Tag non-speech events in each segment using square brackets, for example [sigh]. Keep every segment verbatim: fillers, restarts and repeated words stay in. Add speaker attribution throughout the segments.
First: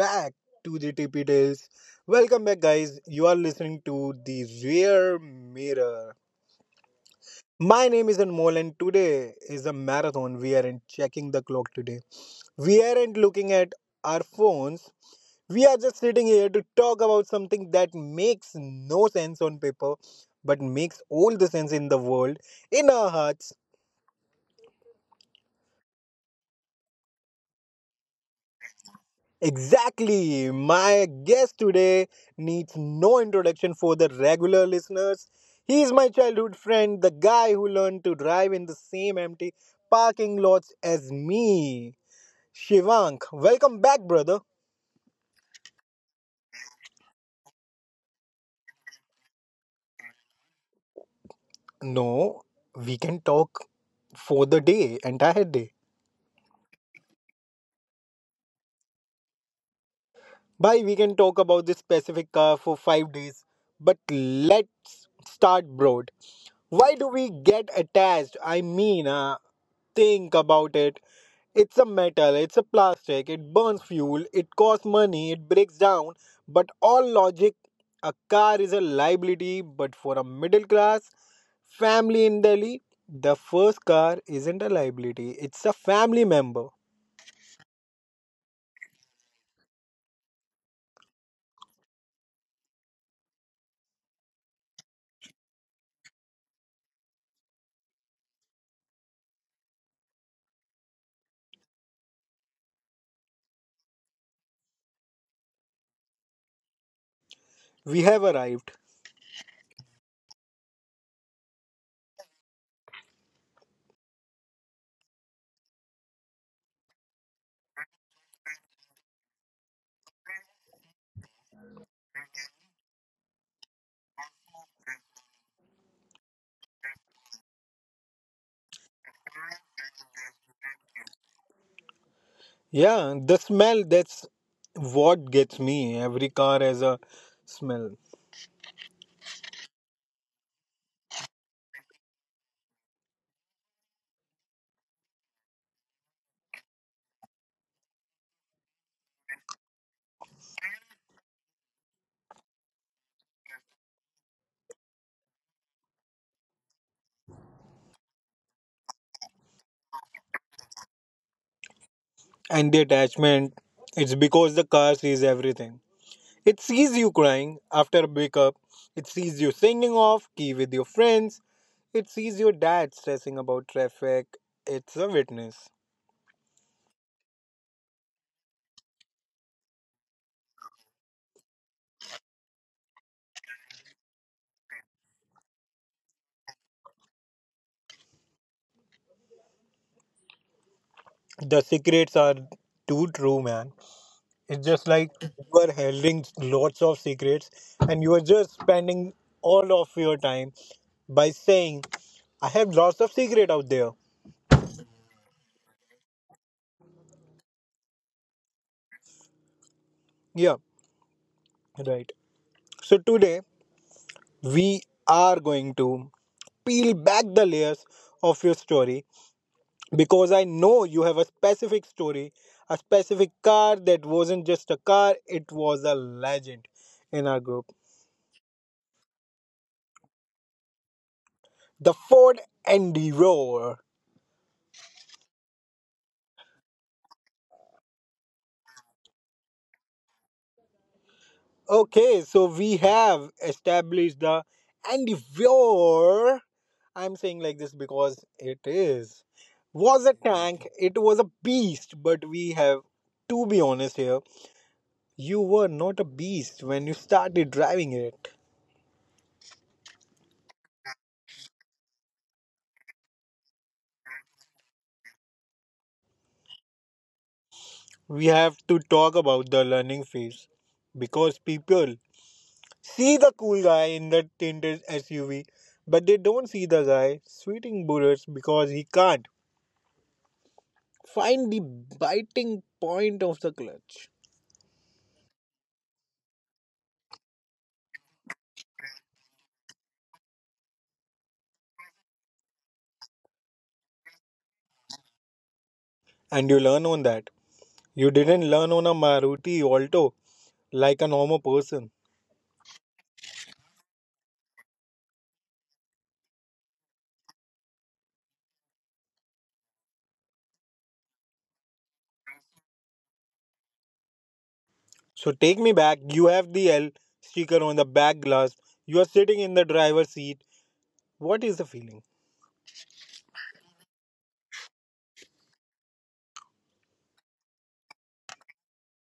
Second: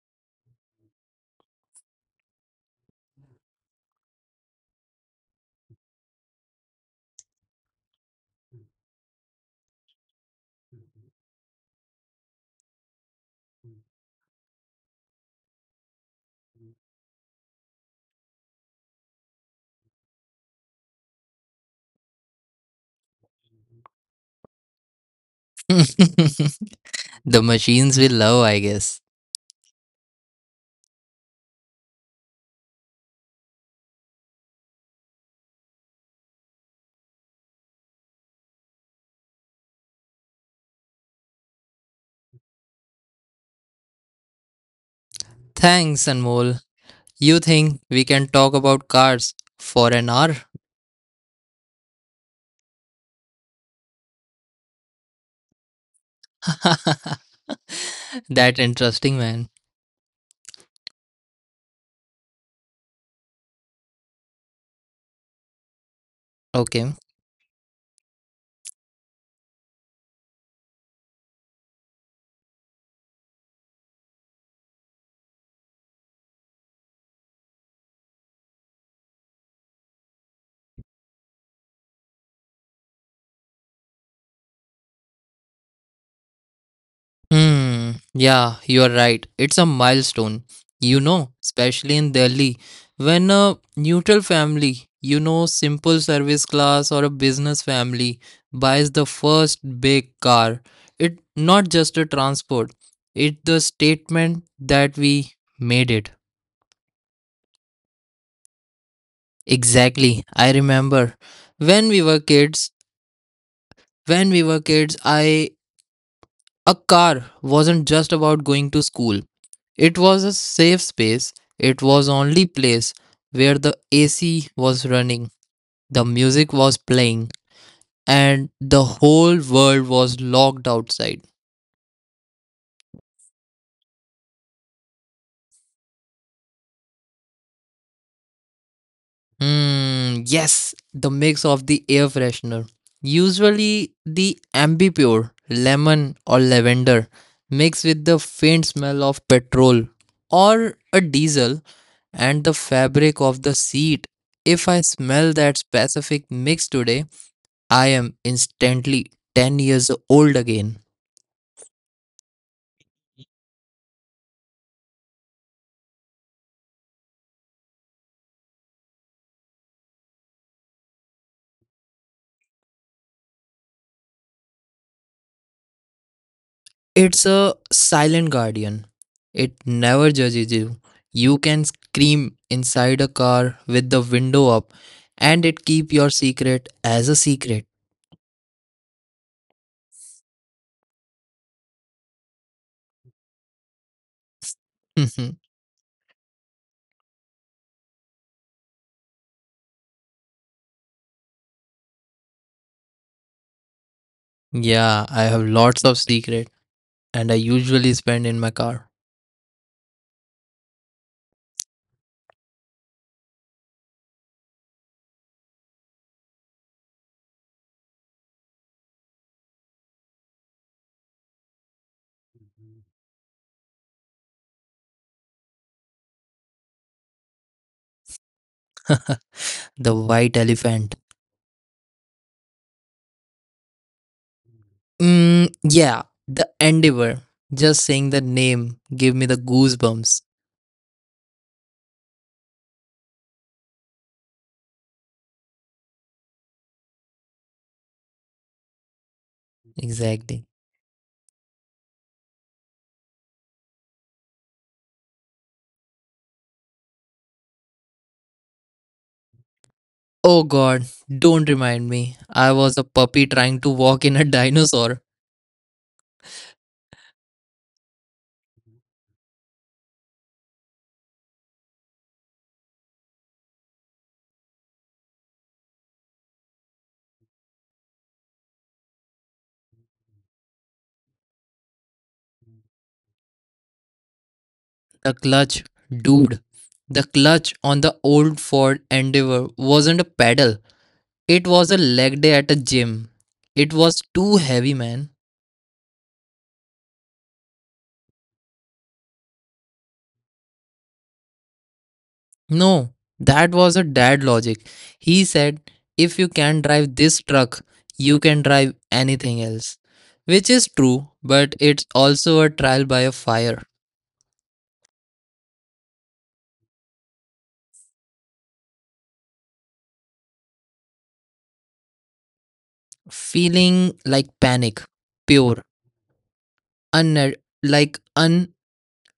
Speaker 1: back to the T P Tales. Welcome back, guys. You are listening to the Rear Mirror. My name is Anmol, and today is a marathon. We aren't checking the clock today. We aren't looking at our phones. We are just sitting here to talk about something that makes no sense on paper, but makes all the sense in the world in our hearts.
Speaker 2: [laughs] The machines will love, I guess.
Speaker 1: Exactly. My guest today needs no introduction for the regular listeners. He's my childhood friend, the guy who learned to drive in the same empty parking lots as me. Shivank, welcome back, brother.
Speaker 2: Thanks, Anmol. You think we can talk about cars for an hour?
Speaker 1: No, we can talk for the day, entire day.
Speaker 2: [laughs] That interesting, man.
Speaker 1: Bye, we can talk about this specific car for five days. But let's start broad,
Speaker 2: Okay.
Speaker 1: why do we get attached? I mean, uh, think about it. It's a metal, it's a plastic, it burns fuel, it costs money, it breaks down. But all logic, a car is a liability, but for a middle class family in Delhi, the first car isn't a liability, it's a family member.
Speaker 2: Hmm, yeah, you're right. It's a milestone, you know, especially in Delhi. When a neutral family, you know, simple service class or a business family buys the first big car, it not just a transport, it's the statement that we made it.
Speaker 1: We have arrived.
Speaker 2: Exactly. I remember when we were kids. When we were kids, I A car wasn't just about going to school. It was a safe space. It was only place where the A C was running, the music was playing, and the whole world was locked outside.
Speaker 1: Yeah, the smell, that's what gets me. Every car has a smell.
Speaker 2: Hmm, yes, the mix of the air freshener. Usually the ambipure, lemon or lavender, mixed with the faint smell of petrol or a diesel and the fabric of the seat. If I smell that specific mix today, I am instantly ten years old again.
Speaker 1: And the attachment, it's because the car sees everything. It sees you crying after a breakup. It sees you singing off key with your friends. It sees your dad stressing about traffic. It's a witness.
Speaker 2: It's a silent guardian. It never judges you. You can scream inside a car with the window up and it keep your secret as a secret.
Speaker 1: The secrets are too true, man. It's just like
Speaker 2: [laughs]
Speaker 1: you are holding lots of secrets and you are just spending all of your time by saying, I have lots of secret out there.
Speaker 2: Yeah, I have lots of secret and I usually spend in my car.
Speaker 1: Yeah, right. So today we are going to peel back the layers of your story, because I know you have a specific story, a specific car that wasn't just a car, it was a legend in our group.
Speaker 2: The white elephant.
Speaker 1: The Ford Endeavor.
Speaker 2: Mm, yeah, the endeavor. Just saying the name gave me the goosebumps.
Speaker 1: Okay, so we have established the Endeavor. I'm saying like this because it is. Was a
Speaker 2: Exactly.
Speaker 1: tank, it was a beast, but we have to be honest here, you were not a beast when you started driving it.
Speaker 2: Oh god, don't remind me. I was a puppy trying to walk in a dinosaur.
Speaker 1: We have to talk about the learning phase because people see the cool guy in the tinted S U V, but they don't see the guy sweating bullets because he can't find the biting point of the clutch.
Speaker 2: The clutch, dude. The clutch on the old Ford Endeavor wasn't a pedal. It was a leg day at a gym. It was too heavy, man.
Speaker 1: And you learn on that. You didn't learn on a Maruti Alto like a normal person.
Speaker 2: No, that was a dad logic. He said, if you can drive this truck, you can drive anything else. Which is true, but it's also a trial by a fire.
Speaker 1: So take me back. You have the L sticker on the back glass. You are sitting in the driver's seat. What is the feeling?
Speaker 2: Feeling like panic, pure, un- like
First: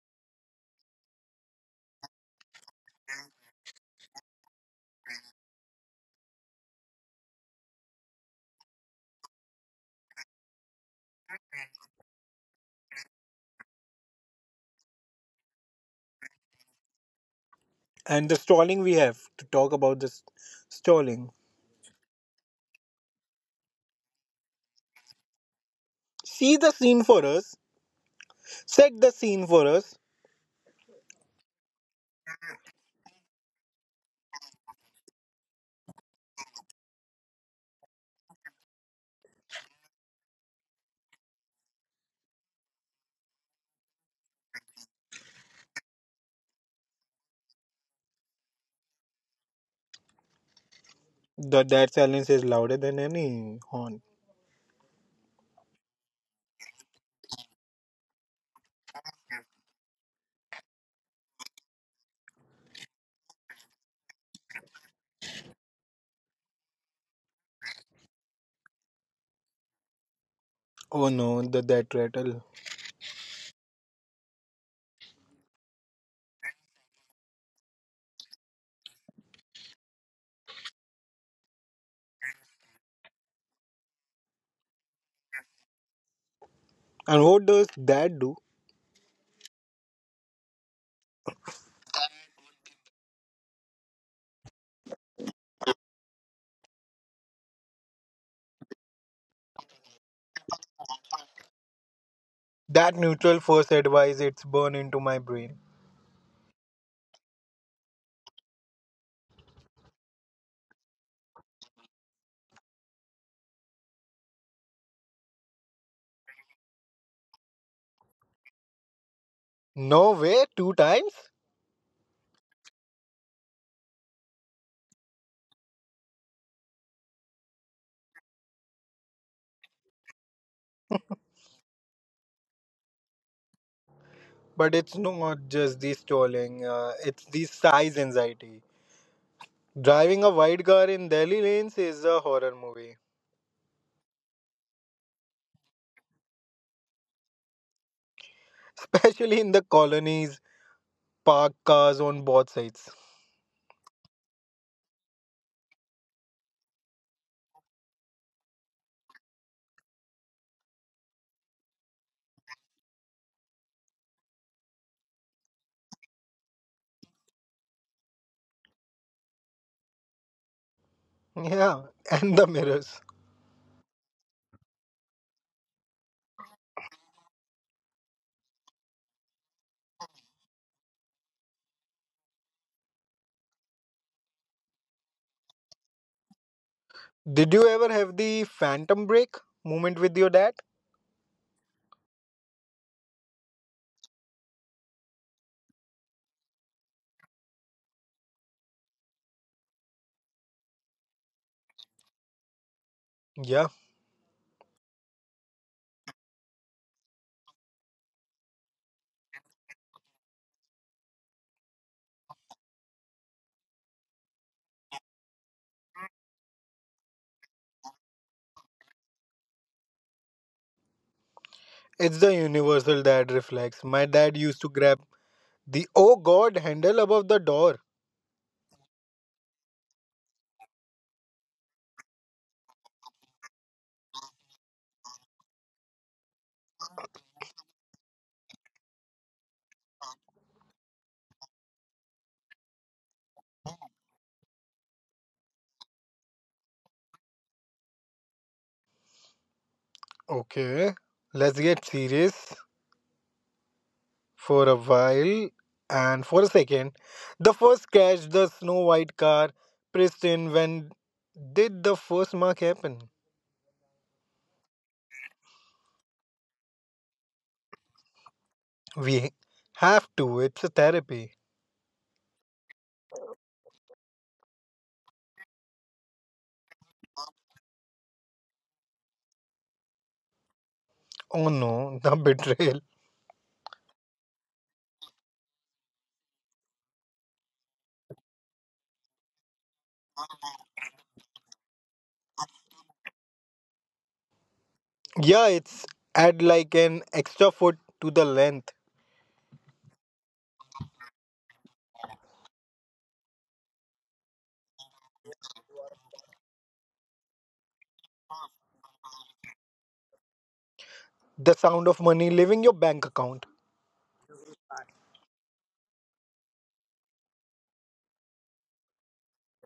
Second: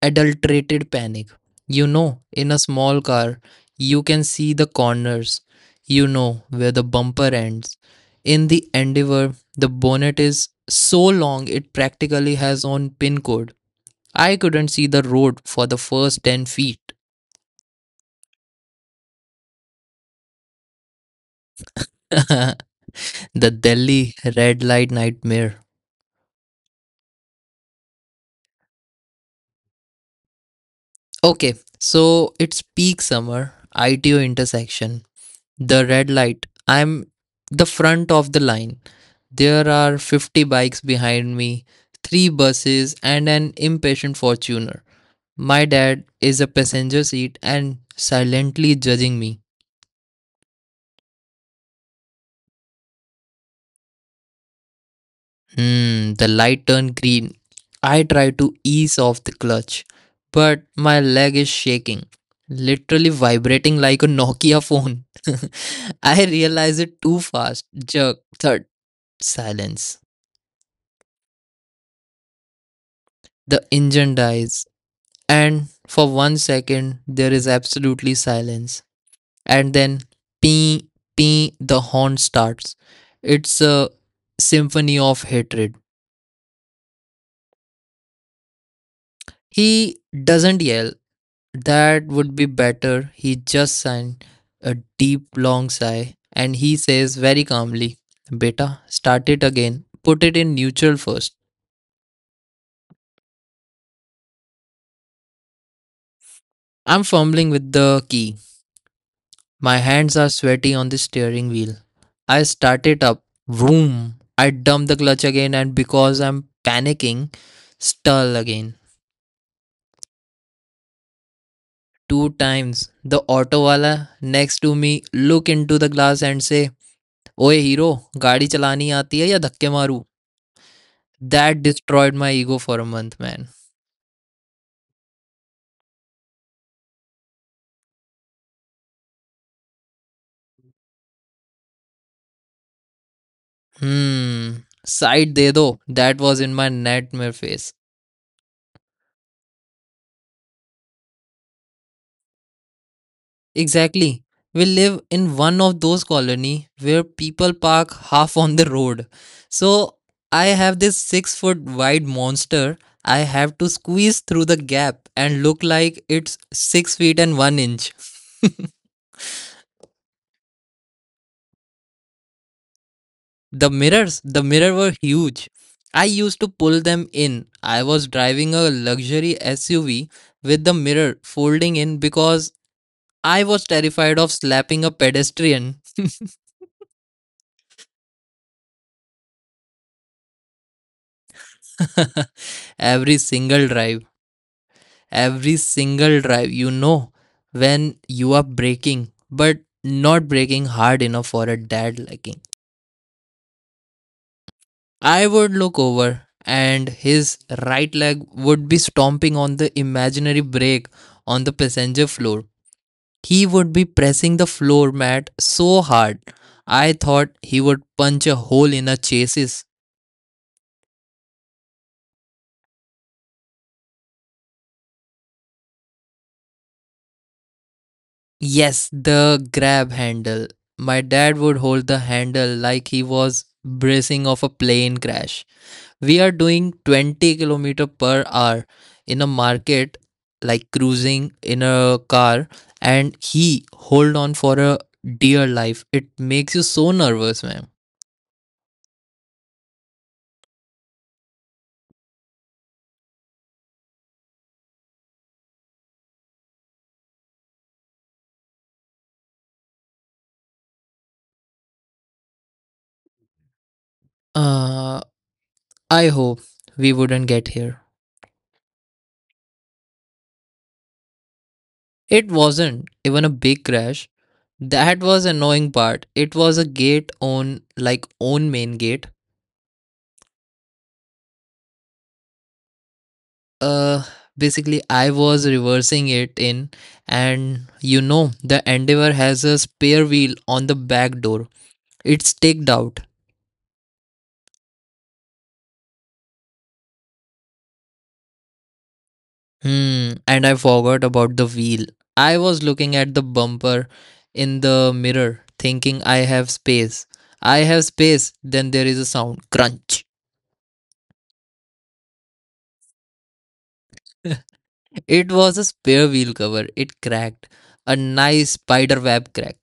Speaker 2: unadulterated panic. You know, in a small car, you can see the corners, you know where the bumper ends. In the Endeavour, the bonnet is so long it practically has own pin code. I couldn't see the road for the first ten feet.
Speaker 1: And the stalling, we have to talk about this stalling.
Speaker 2: [laughs] The Delhi red light nightmare.
Speaker 1: See the scene for us. Set the scene for us.
Speaker 2: Okay, so it's peak summer, I T O intersection. The red light. I'm the front of the line. There are fifty bikes behind me, three buses, and an impatient fortuner. My dad is a passenger seat and silently judging me.
Speaker 1: The that silence is louder than any horn.
Speaker 2: Mm, the light turned green. I try to ease off the clutch, but my leg is shaking, literally vibrating like a Nokia phone. [laughs] I realize it too fast. Jerk, thud, silence.
Speaker 1: Oh no, the that rattle.
Speaker 2: The engine dies, and for one second, there is absolutely silence. And then, pee, pee, the horn starts. It's a symphony of hatred.
Speaker 1: And what does that do?
Speaker 2: He doesn't yell. That would be better. He just signed a deep, long sigh and he says very calmly, Beta, start it again. Put it in neutral first.
Speaker 1: That neutral force advice, it's burned into my brain.
Speaker 2: I'm fumbling with the key. My hands are sweaty on the steering wheel. I start it up. Vroom. I dump the clutch again and because I'm panicking, stall again.
Speaker 1: No way, two times?
Speaker 2: Two times. The auto wala next to me look into the glass and say, ओए hero, गाड़ी चलानी आती है या धक्के मारू. That destroyed my ego for a month, man.
Speaker 1: But it's not just the stalling, uh, it's the size anxiety. Driving a wide car in Delhi lanes is a horror movie,
Speaker 2: Hmm. Side de do. That was in my nightmare phase.
Speaker 1: [laughs] especially in the colonies, parked cars on both sides.
Speaker 2: Exactly. We live in one of those colony where people park half on the road. So I have this six foot wide monster. I have to squeeze through the gap and look like it's six feet and one inch.
Speaker 1: Yeah, and the mirrors.
Speaker 2: The mirrors, the mirror were huge. I used to pull them in. I was driving a luxury S U V with the mirror folding in because I was terrified of slapping a pedestrian.
Speaker 1: Did you ever have the phantom break moment with your dad?
Speaker 2: [laughs] Every single drive. Every single drive, you know, when you are braking, but not braking hard enough for a dad liking.
Speaker 1: Yeah,
Speaker 2: I would look over and his right leg would be stomping on the imaginary brake on the passenger floor. He would be pressing the floor mat so hard. I thought he would punch a hole in her chassis.
Speaker 1: it's the universal dad reflex. My dad used to grab the oh god handle above the door.
Speaker 2: Yes, the grab handle. My dad would hold the handle like he was bracing off a plane crash. We are doing twenty kilometer per hour in a market, like cruising in a car, and he hold on for a dear life. It makes you so nervous, man.
Speaker 1: Okay, let's get serious for a while and for a second. The first catch the snow white car, Pristin, when did the first mark happen?
Speaker 2: uh I hope we wouldn't get here.
Speaker 1: We have to, it's a therapy.
Speaker 2: It wasn't even a big crash. That was annoying part. It was a gate on like own main gate.
Speaker 1: Oh no, the [laughs] betrayal.
Speaker 2: Uh basically I was reversing it in, and you know the Endeavor has a spare wheel on the back door. It's staked out.
Speaker 1: Yeah, it's add like an extra foot to the length.
Speaker 2: Hmm and I forgot about the wheel. I was looking at the bumper in the mirror thinking I have space. I have space. Then there is a sound crunch.
Speaker 1: The sound of money leaving your bank account.
Speaker 2: It was a spare wheel cover. It cracked. A nice spider web crack.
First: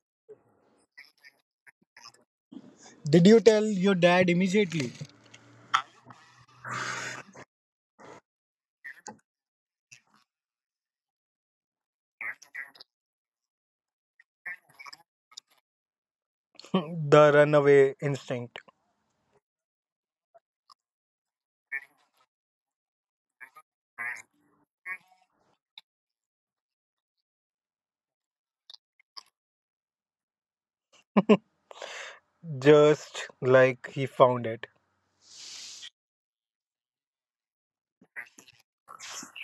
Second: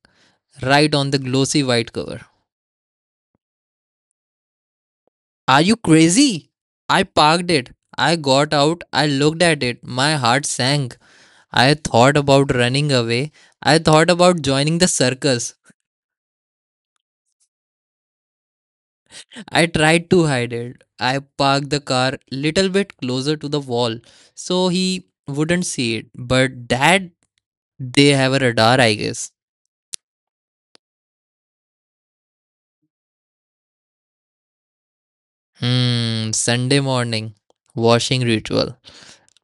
Speaker 2: Right on the glossy white cover.
Speaker 1: Did you tell your dad immediately?
Speaker 2: Are you crazy? I parked it. I got out. I looked at it. My heart sank. I thought about running away. I thought about joining the circus.
Speaker 1: [laughs] the runaway instinct.
Speaker 2: I tried to hide it. I parked the car little bit closer to the wall so he wouldn't see it. But dad, they have a radar, I guess.
Speaker 1: [laughs] Just like he found it.
Speaker 2: Hmm, Sunday morning, washing ritual.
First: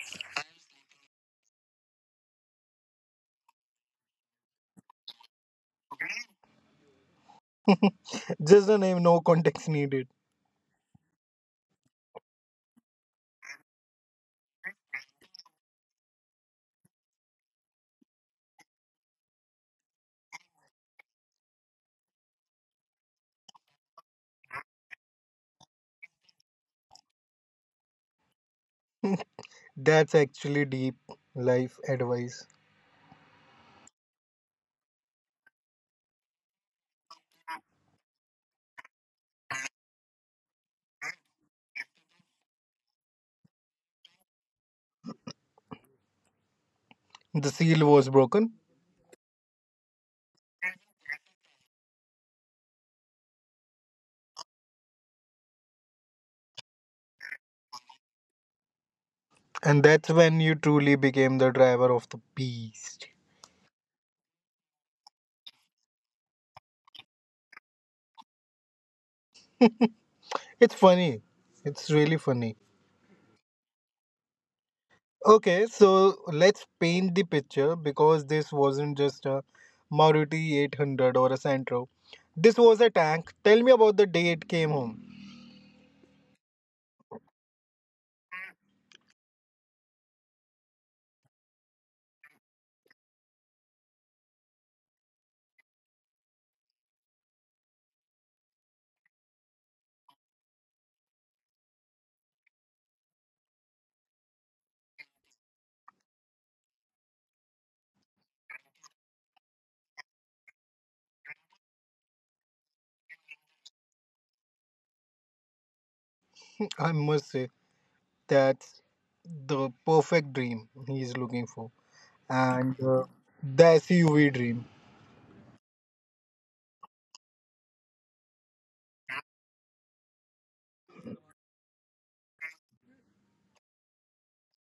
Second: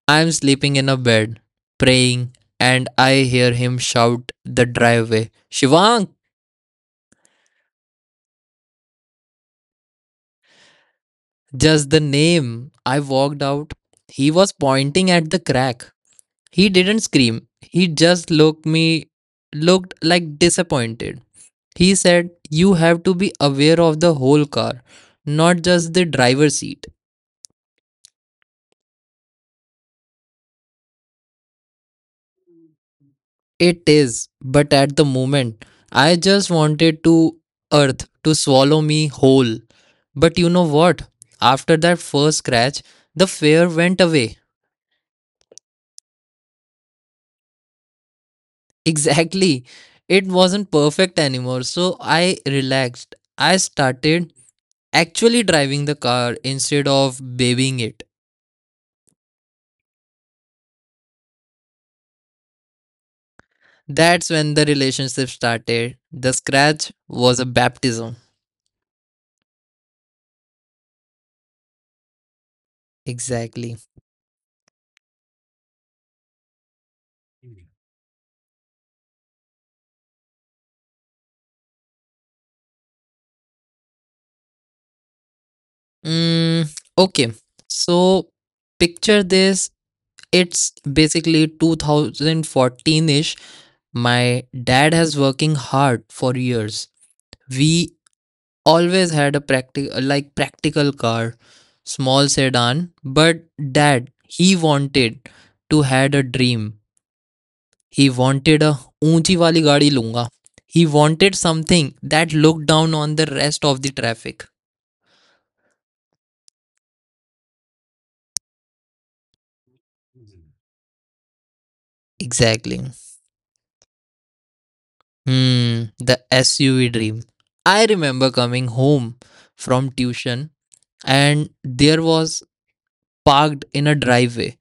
Speaker 2: I'm sleeping in a bed, praying, and I hear him shout the driveway. Shivank,
Speaker 1: Just the name, no context needed.
Speaker 2: just the name. I walked out. He was pointing at the crack. He didn't scream. He just looked me looked like disappointed. He said, "You have to be aware of the whole car, not just the driver's seat."
Speaker 1: That's actually deep life advice.
Speaker 2: It is, but at the moment, I just wanted to earth to swallow me whole. But you know what? After that first scratch, the fear went away. [laughs]
Speaker 1: The seal was broken,
Speaker 2: Exactly. It wasn't perfect anymore, so I relaxed. I started actually driving the car instead of babying it.
Speaker 1: and that's when you truly became the driver of the beast.
Speaker 2: That's when the relationship started. The scratch was a baptism.
Speaker 1: [laughs] It's funny. It's really funny.
Speaker 2: Exactly.
Speaker 1: Okay, so let's paint the picture because this wasn't just a Maruti eight hundred or a Santro. This was a tank. Tell me about the day it came home.
Speaker 2: Mm, okay. So picture this. It's basically two thousand fourteen ish. My dad has working hard for years. We always had a practical, like, practical car, small sedan. But dad, he wanted to had a dream. He wanted a unchi wali gaadi lunga. He wanted something that looked down on the rest of the traffic.
Speaker 1: I must say that's the perfect dream he's looking for, and
Speaker 2: Exactly.
Speaker 1: uh, the S U V dream.
Speaker 2: Hmm the SUV dream. I remember coming home from tuition, and there was parked in a driveway.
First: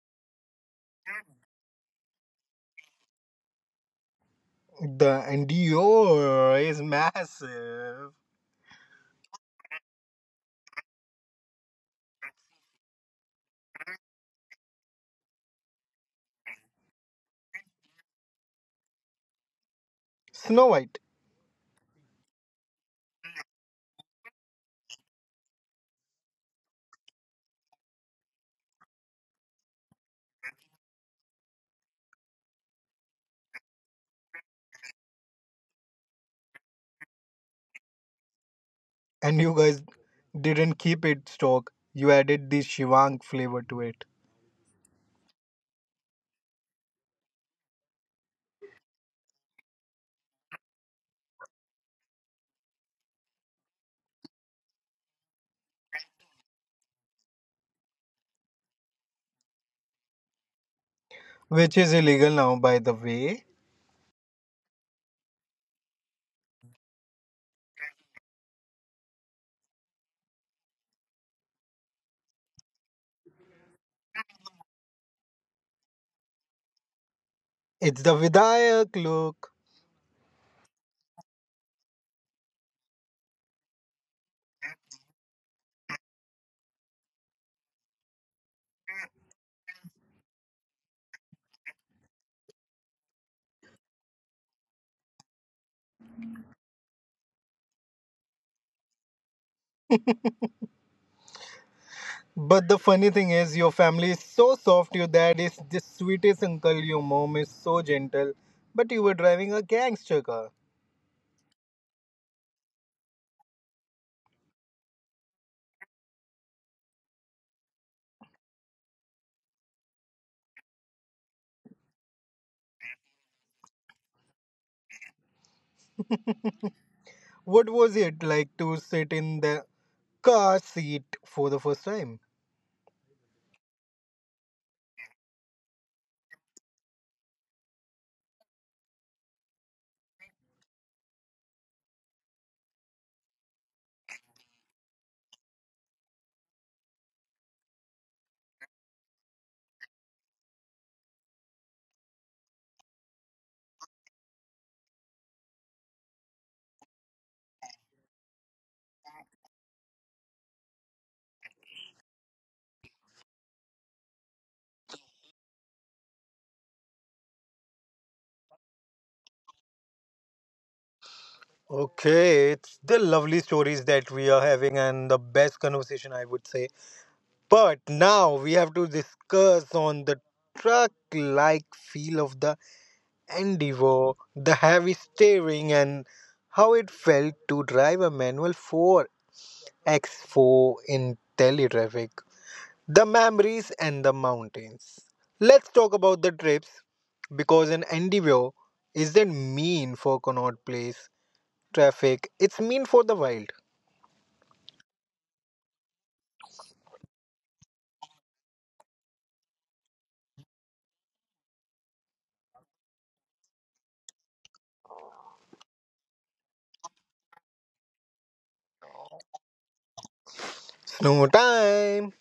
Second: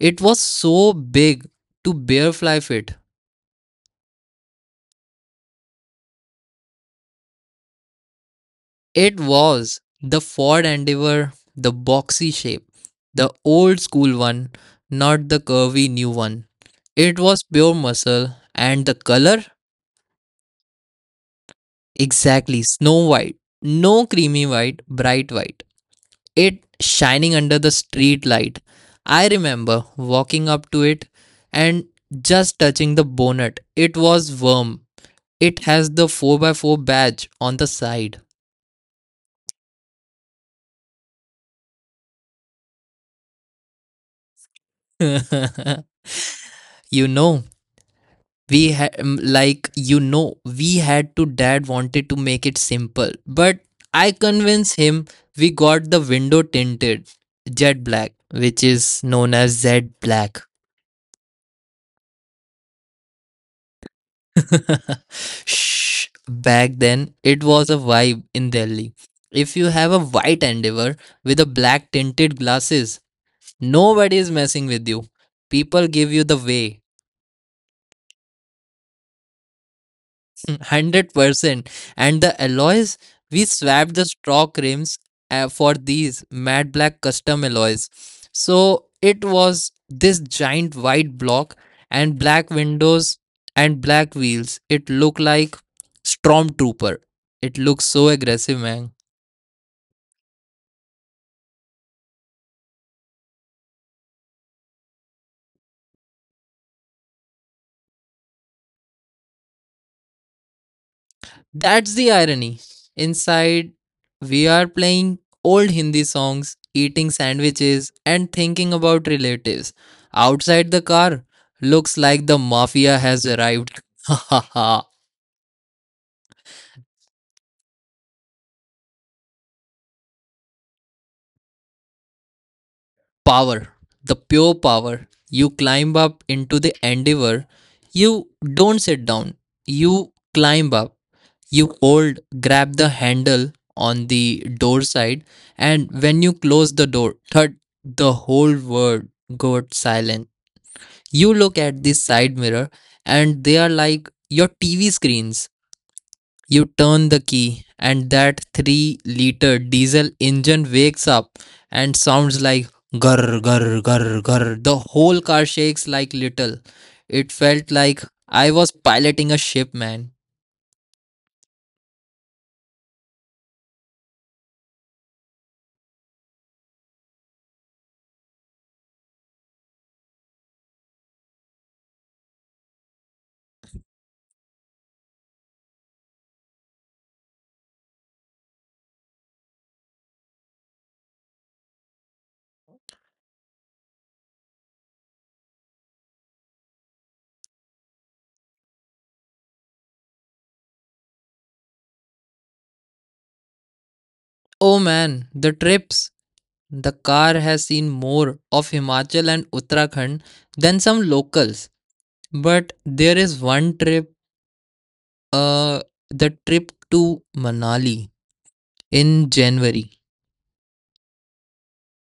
Speaker 2: It was so big to bear fly fit.
Speaker 1: The and Dior is massive.
Speaker 2: It was the Ford Endeavor, the boxy shape, the old school one, not the curvy new one. It was pure muscle, and the color
Speaker 1: Snow White,
Speaker 2: exactly snow white. No creamy white, bright white. It shining under the street light. I remember walking up to it and just touching the bonnet. It was warm. It has the four by four badge on the side.
Speaker 1: and you guys didn't keep it stock. You added the Shivang flavor to it,
Speaker 2: [laughs] you know, we ha- mm, like you know, we had to dad wanted to make it simple, but I convinced him we got the window tinted jet black, which is known as Z black.
Speaker 1: which is illegal now, by the way.
Speaker 2: [laughs] Shh. Back then, it was a vibe in Delhi. If you have a white endeavor with a black tinted glasses, nobody is messing with you. People give you the way.
Speaker 1: It's the Vidayak look.
Speaker 2: [laughs] one hundred percent. And the alloys, we swapped the stock rims uh, for these matte black custom alloys. So it was this giant white block and black windows and black wheels. It looked like Stormtrooper. It looks so aggressive, man.
Speaker 1: But the funny thing is, your family is so soft. Your dad is the sweetest uncle. Your mom is so gentle. But you were driving a gangster car.
Speaker 2: That's the irony. Inside, we are playing old Hindi songs, eating sandwiches, and thinking about relatives. Outside the car, looks like the mafia has arrived. [laughs] Ha ha.
Speaker 1: What was it like to sit in the car seat for the first time?
Speaker 2: Power. The pure power. You climb up into the endeavor. You don't sit down. You climb up. You hold, grab the handle on the door side, and when you close the door, thud, the whole world got silent. You look at the side mirror, and they are like your T V screens. You turn the key, and that three liter diesel engine wakes up and sounds like gur gur gur gur. The whole car shakes like little. It felt like I was piloting a ship, man.
Speaker 1: Okay, it's the lovely stories that we are having and the best conversation, I would say. But now we have to discuss on the truck like feel of the Endeavour, the heavy steering, and how it felt to drive a manual four by four in Delhi traffic, the memories, and the mountains. Let's talk about the trips because an Endeavour isn't mean for Connaught Place traffic, it's mean for the wild.
Speaker 2: Oh man, the trips. The car has seen more of Himachal and Uttarakhand than some locals. But there is one trip, uh, the trip to Manali in January.
Speaker 1: Snow time!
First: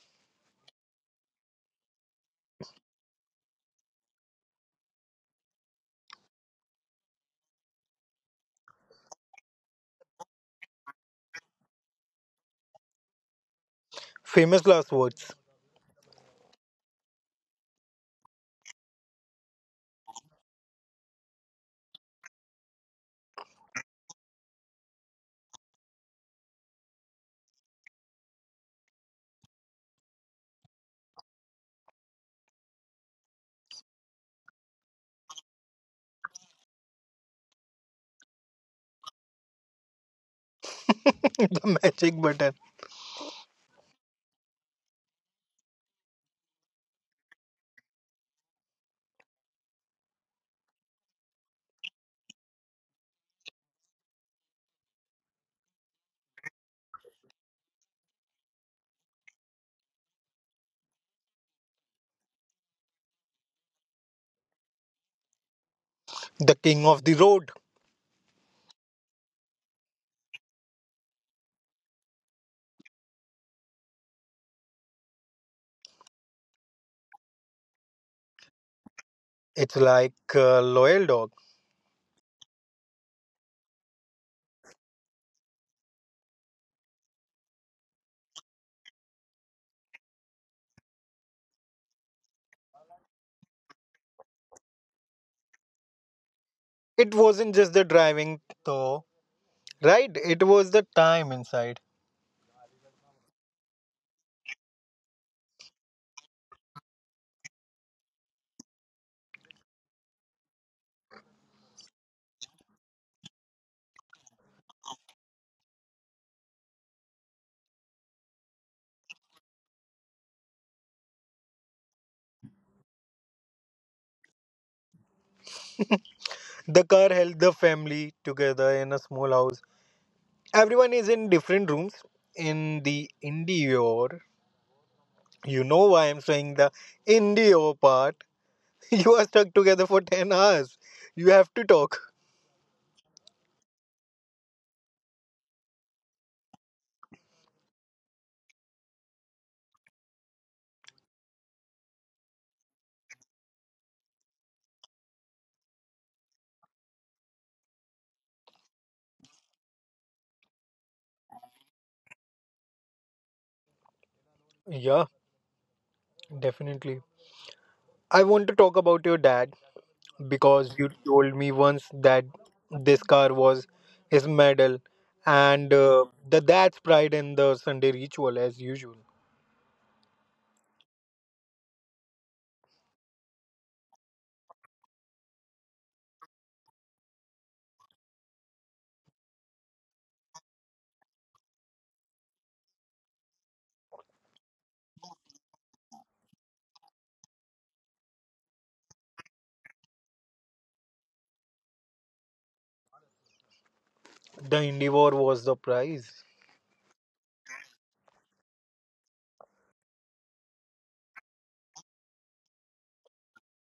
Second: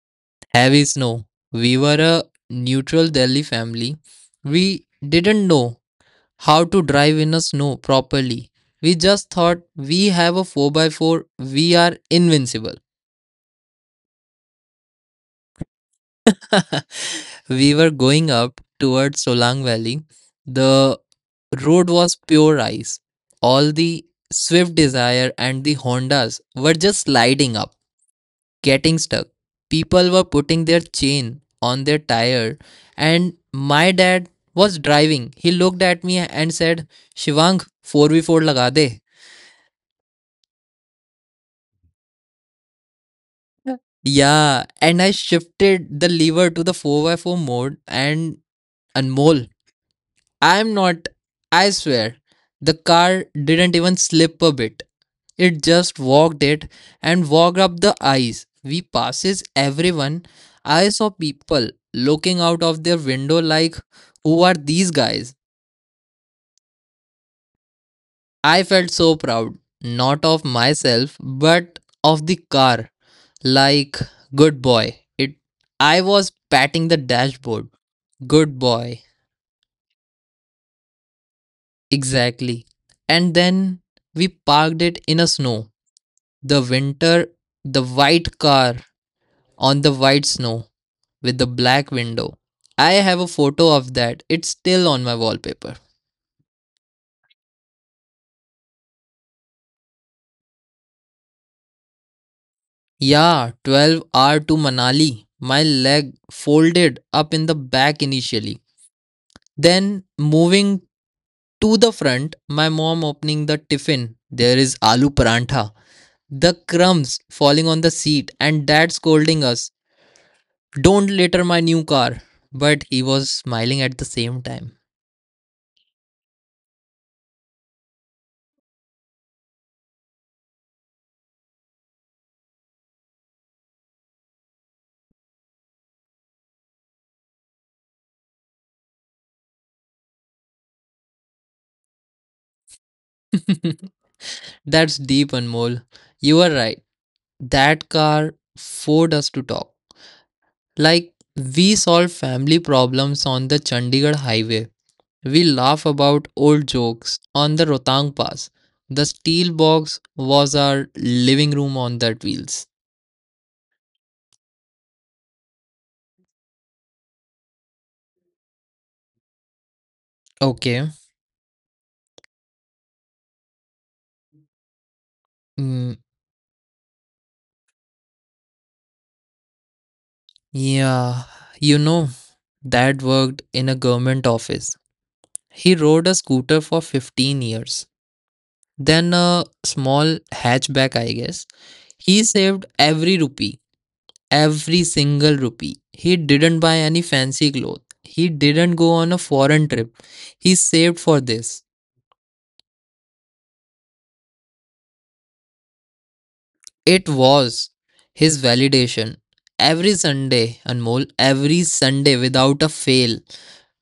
Speaker 2: Heavy snow. We were a neutral Delhi family. We didn't know how to drive in a snow properly. We just thought we have a four by four, we are invincible.
Speaker 1: Famous last words.
Speaker 2: [laughs] We were going up towards Solang Valley. The road was pure ice. All the Swift Desire and the Hondas were just sliding up, getting stuck. People were putting their chain on their tire, and my dad was driving. He looked at me and said, Shivang, four by four laga de.
Speaker 1: [laughs] the magic button.
Speaker 2: Yeah, and I shifted the lever to the four by four mode, and Anmol, I'm not, I swear, the car didn't even slip a bit. It just walked it and walked up the ice. We passes everyone. I saw people looking out of their window like, who are these guys?
Speaker 1: The king of the road.
Speaker 2: I felt so proud, not of myself, but of the car. Like, good boy. It I was patting the dashboard. Good boy.
Speaker 1: It's like a loyal dog.
Speaker 2: Exactly. And then we parked it in a snow. The winter, the white car on the white snow with the black window. I have a photo of that. It's still on my wallpaper.
Speaker 1: It wasn't just the driving, though. Right, it was the time inside.
Speaker 2: Yeah, 12 hour to Manali. My leg folded up in the back initially. Then moving to the front, my mom opening the tiffin. There is aloo parantha. The crumbs falling on the seat and dad scolding us. Don't litter my new car. But he was smiling at the same time.
Speaker 1: The car held the family together in a small house. Everyone is in different rooms in the indoor. You know why I'm saying the indoor part. [laughs] You are stuck together for ten hours. You have to talk.
Speaker 2: [laughs] That's deep, Anmol. You are right. That car forced us to talk. Like, we solve family problems on the Chandigarh highway. We laugh about old jokes on the Rotang Pass. The steel box was our living room on that wheels.
Speaker 1: Yeah, definitely. I want to talk about your dad because
Speaker 2: Okay.
Speaker 1: you told me once that this car was his medal and
Speaker 2: Mm,
Speaker 1: uh, the dad's pride in the Sunday ritual as usual.
Speaker 2: yeah. You know, Dad worked in a government office. He rode a scooter for 15 years. Than a small hatchback, I guess. He saved every rupee, every single rupee. He didn't buy any fancy clothes. He didn't go on a foreign trip. He saved for this.
Speaker 1: The Indivore was the prize.
Speaker 2: It was his validation. Every Sunday, Anmol, every Sunday without a fail,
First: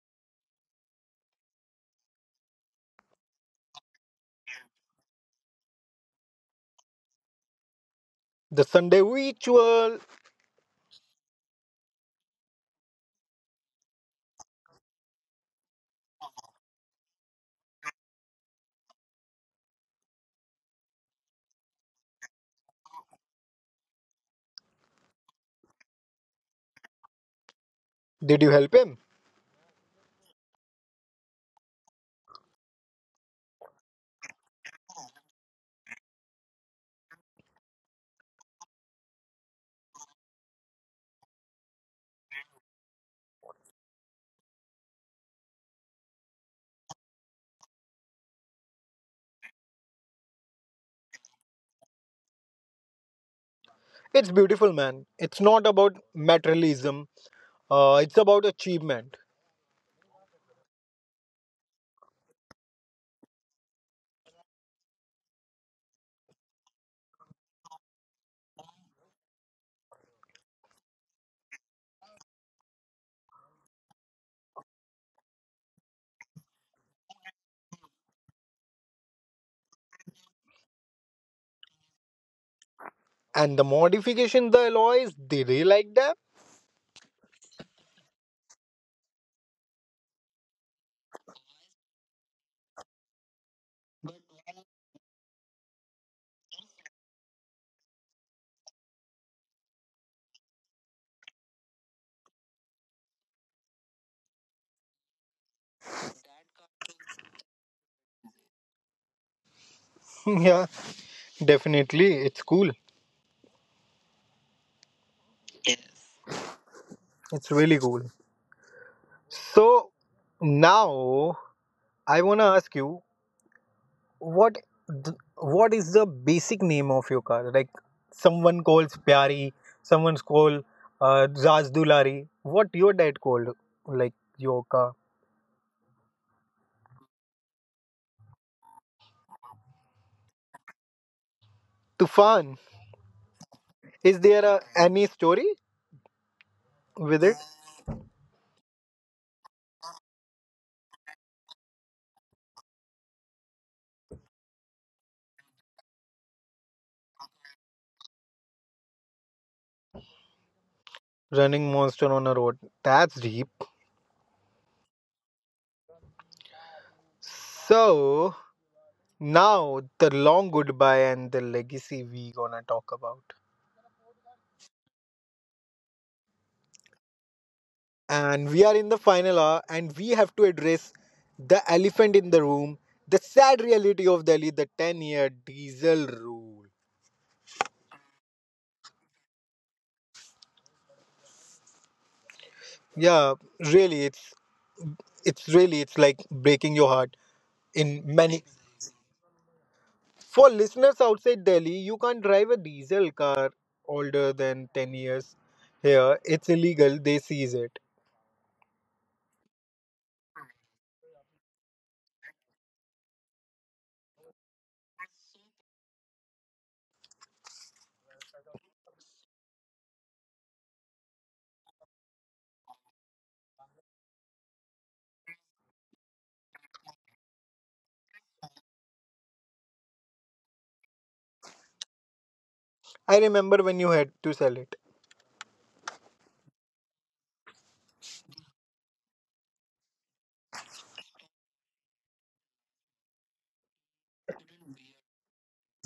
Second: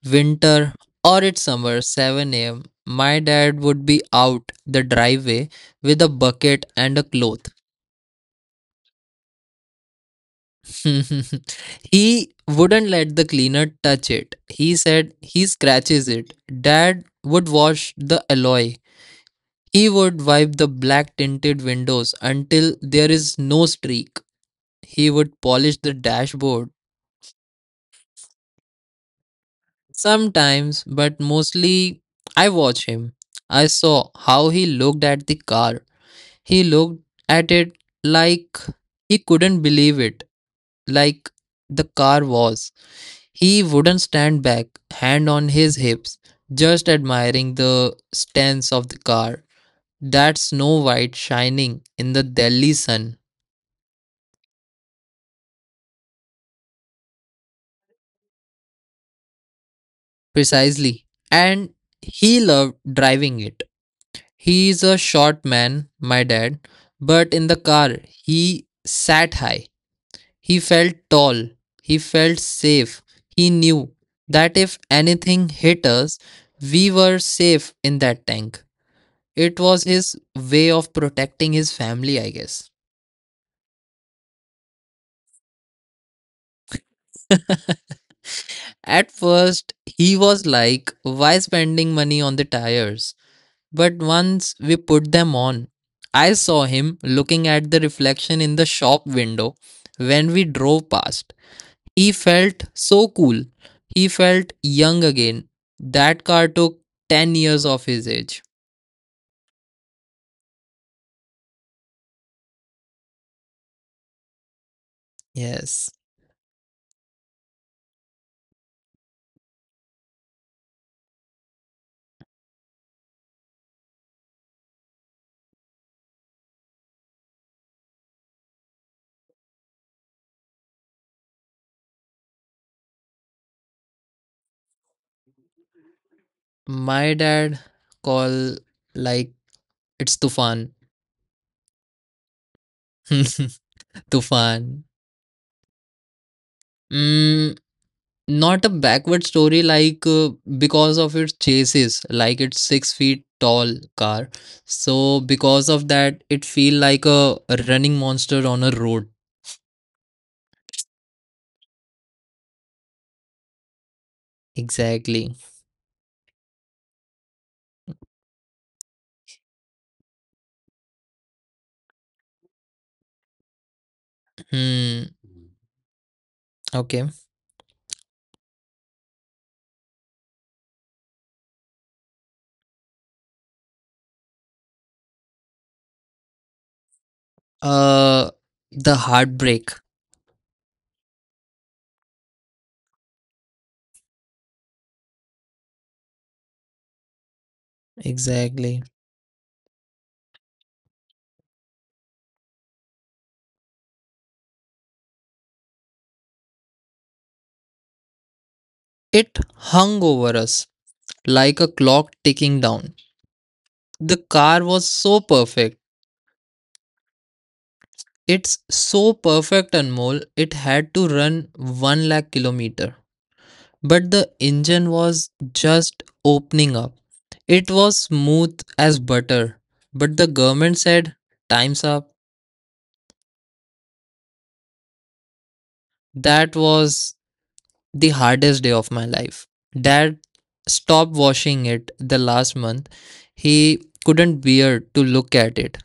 Speaker 2: winter or it's summer, seven a m, my dad would be out the driveway with a bucket and a cloth.
Speaker 1: The Sunday ritual.
Speaker 2: [laughs] he wouldn't let the cleaner touch it. He said he scratches it. Dad would wash the alloy. He would wipe the black tinted windows until there is no streak. He would polish the dashboard.
Speaker 1: Did you help him?
Speaker 2: Sometimes, but mostly, I watch him. I saw how he looked at the car. He looked at it like he couldn't believe it, like the car was. He wouldn't stand back, hand on his hips, just admiring the stance of the car, that snow white shining in the Delhi sun.
Speaker 1: It's beautiful, man. It's not about materialism. Uh, it's about achievement.
Speaker 2: Precisely. And he loved driving it. He's a short man, my dad, but in the car, he sat high. He felt tall. He felt safe. He knew that if anything hit us, we were safe in that tank. It was his way of protecting his family, I guess.
Speaker 1: And the modifications, the alloys, did he like that?
Speaker 2: At first, he was like, why spending money on the tires? But once we put them on, I saw him looking at the reflection in the shop window when we drove past. He felt so cool. He felt young again. That car took 10 years of his age.
Speaker 1: [laughs] Yeah, definitely. It's cool.
Speaker 2: Yes.
Speaker 1: It's really cool. So now I wanna ask you. What th- what is the basic name of your car, like someone calls pyari, someone's call, uh, raj dulari, what your dad called, like your car?
Speaker 2: My dad call like it's Tufan. [laughs]
Speaker 1: Tufan, is there a,
Speaker 2: Tufan.
Speaker 1: any story with it?
Speaker 2: Mm, not a backward story like uh, because of its chases, like it's six feet tall car. So because of that, it feel like a running monster on a road.
Speaker 1: Running monster on a road, that's deep.
Speaker 2: Exactly.
Speaker 1: So now the long goodbye and the legacy we gonna talk about.
Speaker 2: Hmm. Okay.
Speaker 1: And we are in the final hour, and we have to address the elephant in the room, the sad reality of Delhi, the ten year diesel rule.
Speaker 2: Uh, the heartbreak.
Speaker 1: Yeah, really, it's it's really it's like breaking your heart in many.
Speaker 2: Exactly.
Speaker 1: For listeners outside Delhi, you can't drive a diesel car older than ten years here, it's illegal, they seize it.
Speaker 2: It hung over us like a clock ticking down. The car was so perfect. It's so perfect, Anmol. It had to run one lakh kilometer but the engine was just opening up. It was smooth as butter, but the government said, Time's up.
Speaker 1: I remember when you had to sell it.
Speaker 2: That was the hardest day of my life. Dad stopped washing it the last month. He couldn't bear to look at it.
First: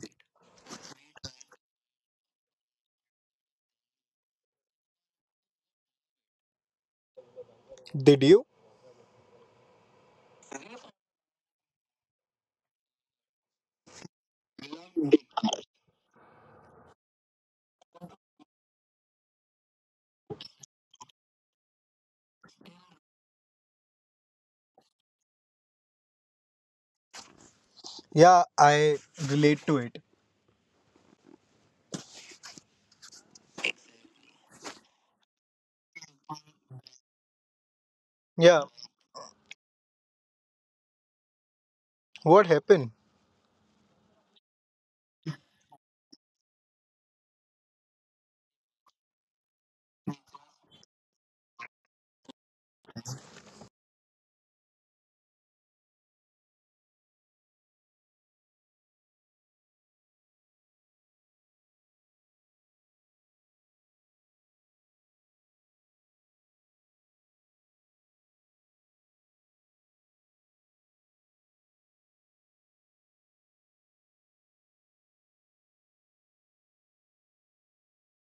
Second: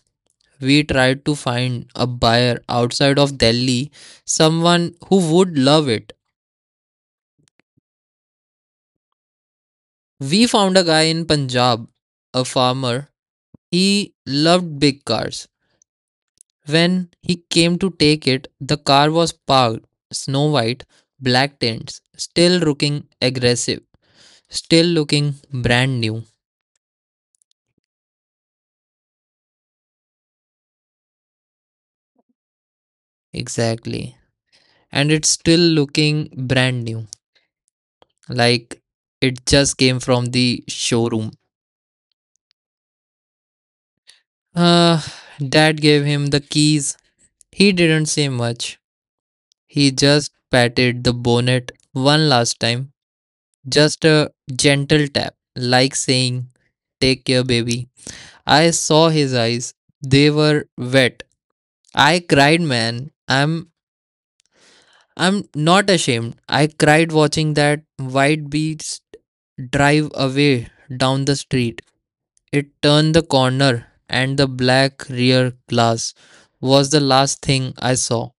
Speaker 2: We tried to find a buyer outside of Delhi, someone who would love it.
Speaker 1: Did you?
Speaker 2: We found a guy in Punjab, a farmer. He loved big cars. When he came to take it, the car was parked, snow white, black tints, still looking aggressive, still looking brand new.
Speaker 1: Yeah, I relate to it.
Speaker 2: Exactly. And it's still looking brand new,
Speaker 1: Yeah,
Speaker 2: like it just came from the showroom.
Speaker 1: what happened?
Speaker 2: Uh, Dad gave him the keys. He didn't say much. He just patted the bonnet one last time, just a gentle tap, like saying, Take care, baby. I saw his eyes. They were wet. I cried, man. I'm I'm not ashamed. I cried watching that white beast drive away down the street. It turned the corner and the black rear glass was the last thing I saw.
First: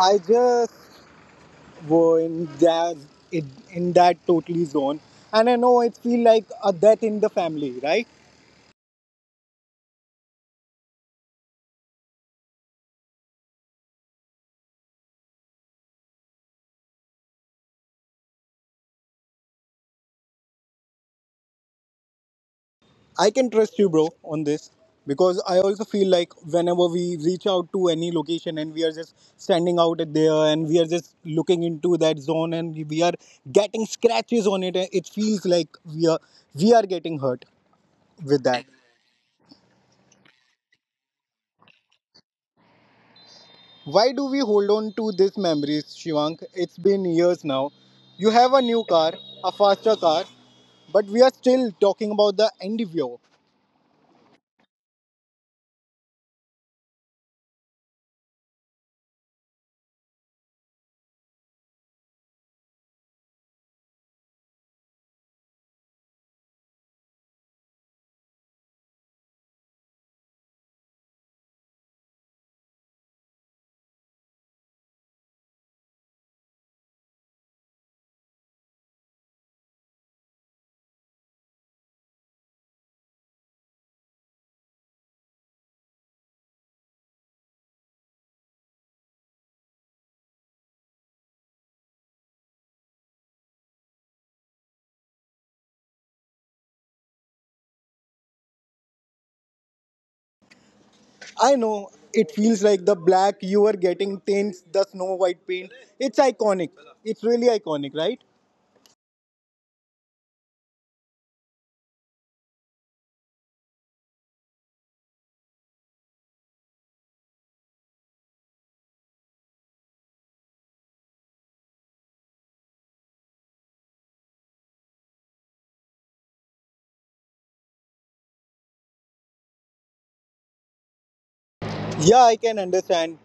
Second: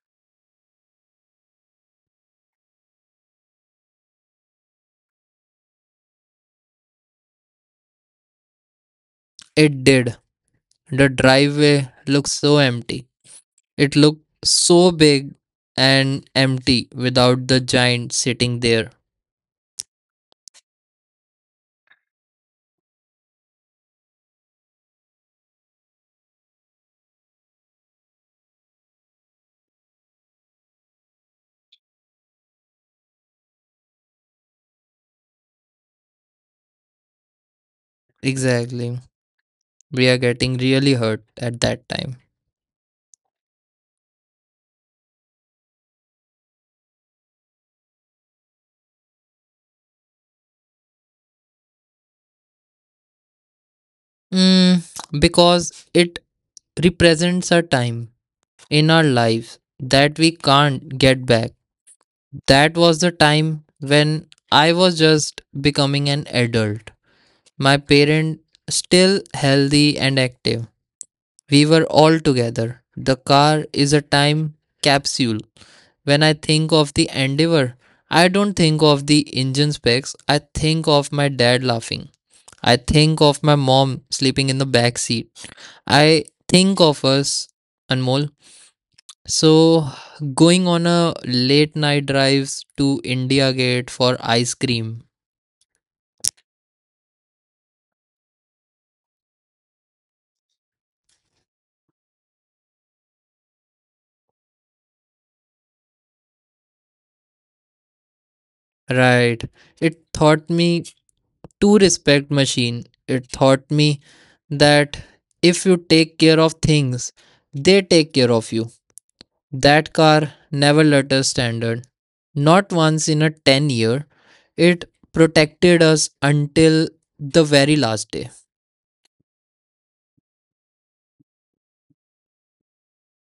Speaker 1: I just were in that, in, in that totally zone. And I know it feel like a death in the family, right?
Speaker 2: It did. The driveway looked so empty. It looked so big and empty without the giant sitting there.
Speaker 1: I can trust you, bro, on this because I also feel like whenever we reach out to any location and we are just standing out at there and we are just looking into that zone and we are getting scratches on it, it feels like we are, we are getting hurt with that.
Speaker 2: Exactly. We are getting really hurt at that time.
Speaker 1: Why do we hold on to these memories, Shivank? It's been years now. You have a new car, a faster car, but we are still talking about the N D V O.
Speaker 2: Mm, because it represents a time in our lives that we can't get back. That was the time when I was just becoming an adult. My parents still healthy and active. We were all together. The car is a time capsule. When I think of the endeavor, I don't think of the engine specs. I think of my dad laughing. I think of my mom sleeping in the back seat. I think of us, Anmol, so, going on a late night drives to India Gate for ice cream.
Speaker 1: I know it feels like the black you are getting tints, the snow white paint. It's iconic. It's really iconic, right?
Speaker 2: Right. It taught me to respect machine. It taught me that if you take care of things, they take care of you. That car never let us standard. Not once in a 10 year. It protected us until the very last day.
Speaker 1: Yeah, I can understand.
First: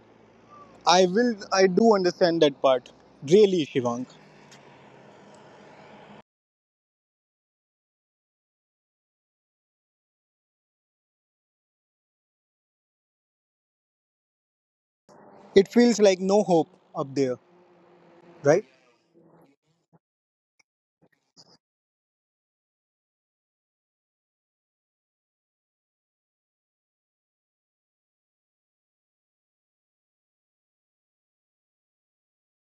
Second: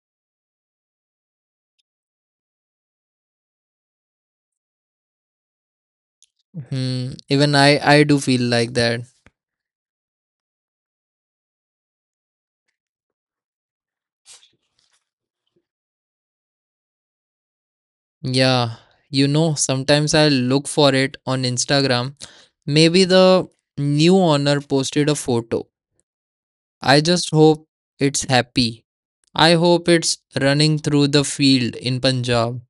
Speaker 1: I will, I do understand that part. Really, Shivank.
Speaker 2: Hmm. Even I, I do feel like that.
Speaker 1: It feels like no hope up there, right?
Speaker 2: Yeah, you know, sometimes I look for it on Instagram. Maybe the new owner posted a photo. I just hope it's happy. I hope it's running through the field in Punjab,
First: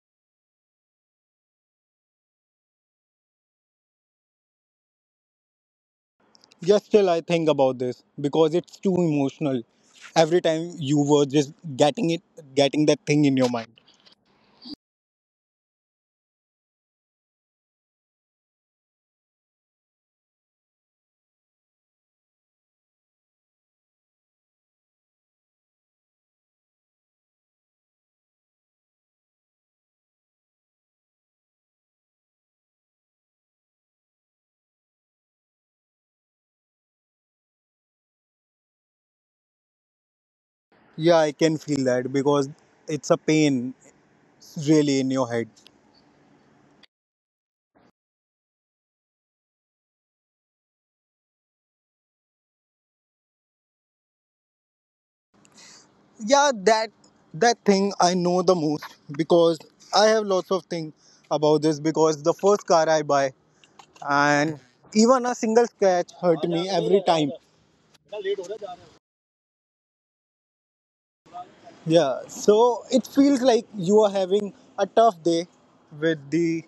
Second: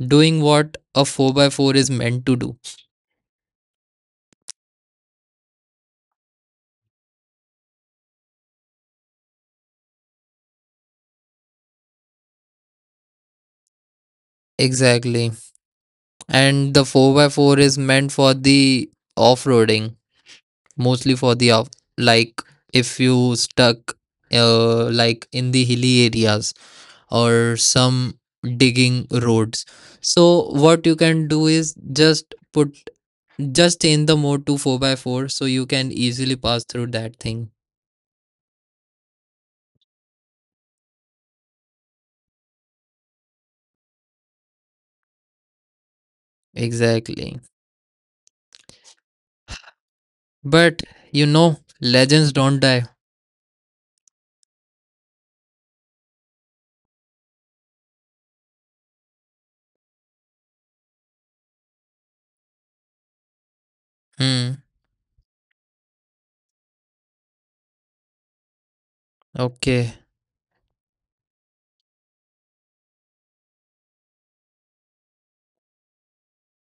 Speaker 2: doing what a four by four is meant to do.
Speaker 1: Yes, still I think about this because it's too emotional. Every time you were just getting it, getting that thing in your mind.
Speaker 2: Exactly. And the four by four is meant for the off roading, mostly for the off, like if you stuck uh, like in the hilly areas or some digging roads. So what you can do is just put just change the mode to four by four so you can easily pass through that thing.
Speaker 1: Yeah, I can feel that because it's a pain really in your head.
Speaker 2: Exactly. But you know, legends don't die.
Speaker 1: Yeah, that that thing I know the most because I have lots of things about this because the first car I buy and
Speaker 2: Hmm.
Speaker 1: even a single scratch hurt me every time.
Speaker 2: Okay.
Speaker 1: Yeah, so it feels like you are having a tough day with the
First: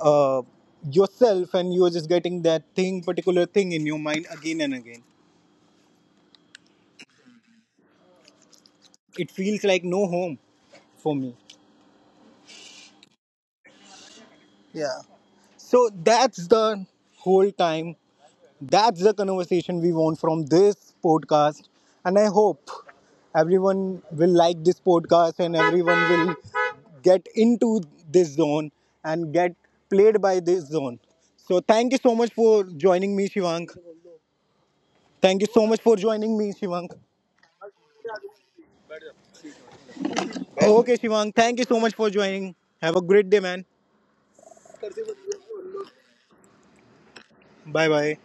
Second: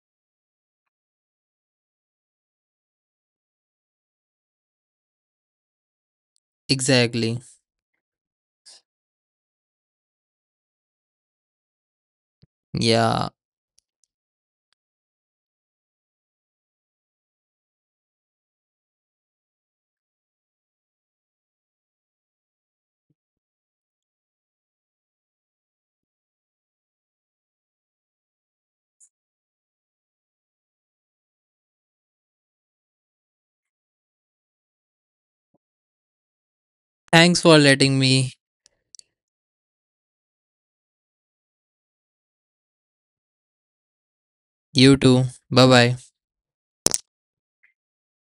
Speaker 1: uh, yourself and you're just getting that thing particular thing in your mind again and again,
Speaker 2: Exactly.
Speaker 1: it feels like no home for me.
Speaker 2: Yeah.
Speaker 1: Yeah, so that's the whole time, that's the conversation we want from this podcast, and I hope everyone will like this podcast and everyone will get into this zone and get played by this zone. So thank you so much for joining me Shivank, thank you so much for joining me Shivank.
Speaker 2: Thanks for letting me.
Speaker 1: Okay, Shivang, thank you so much for joining. Have a great day, man.
Speaker 2: You too. Bye bye.
Speaker 1: Bye bye.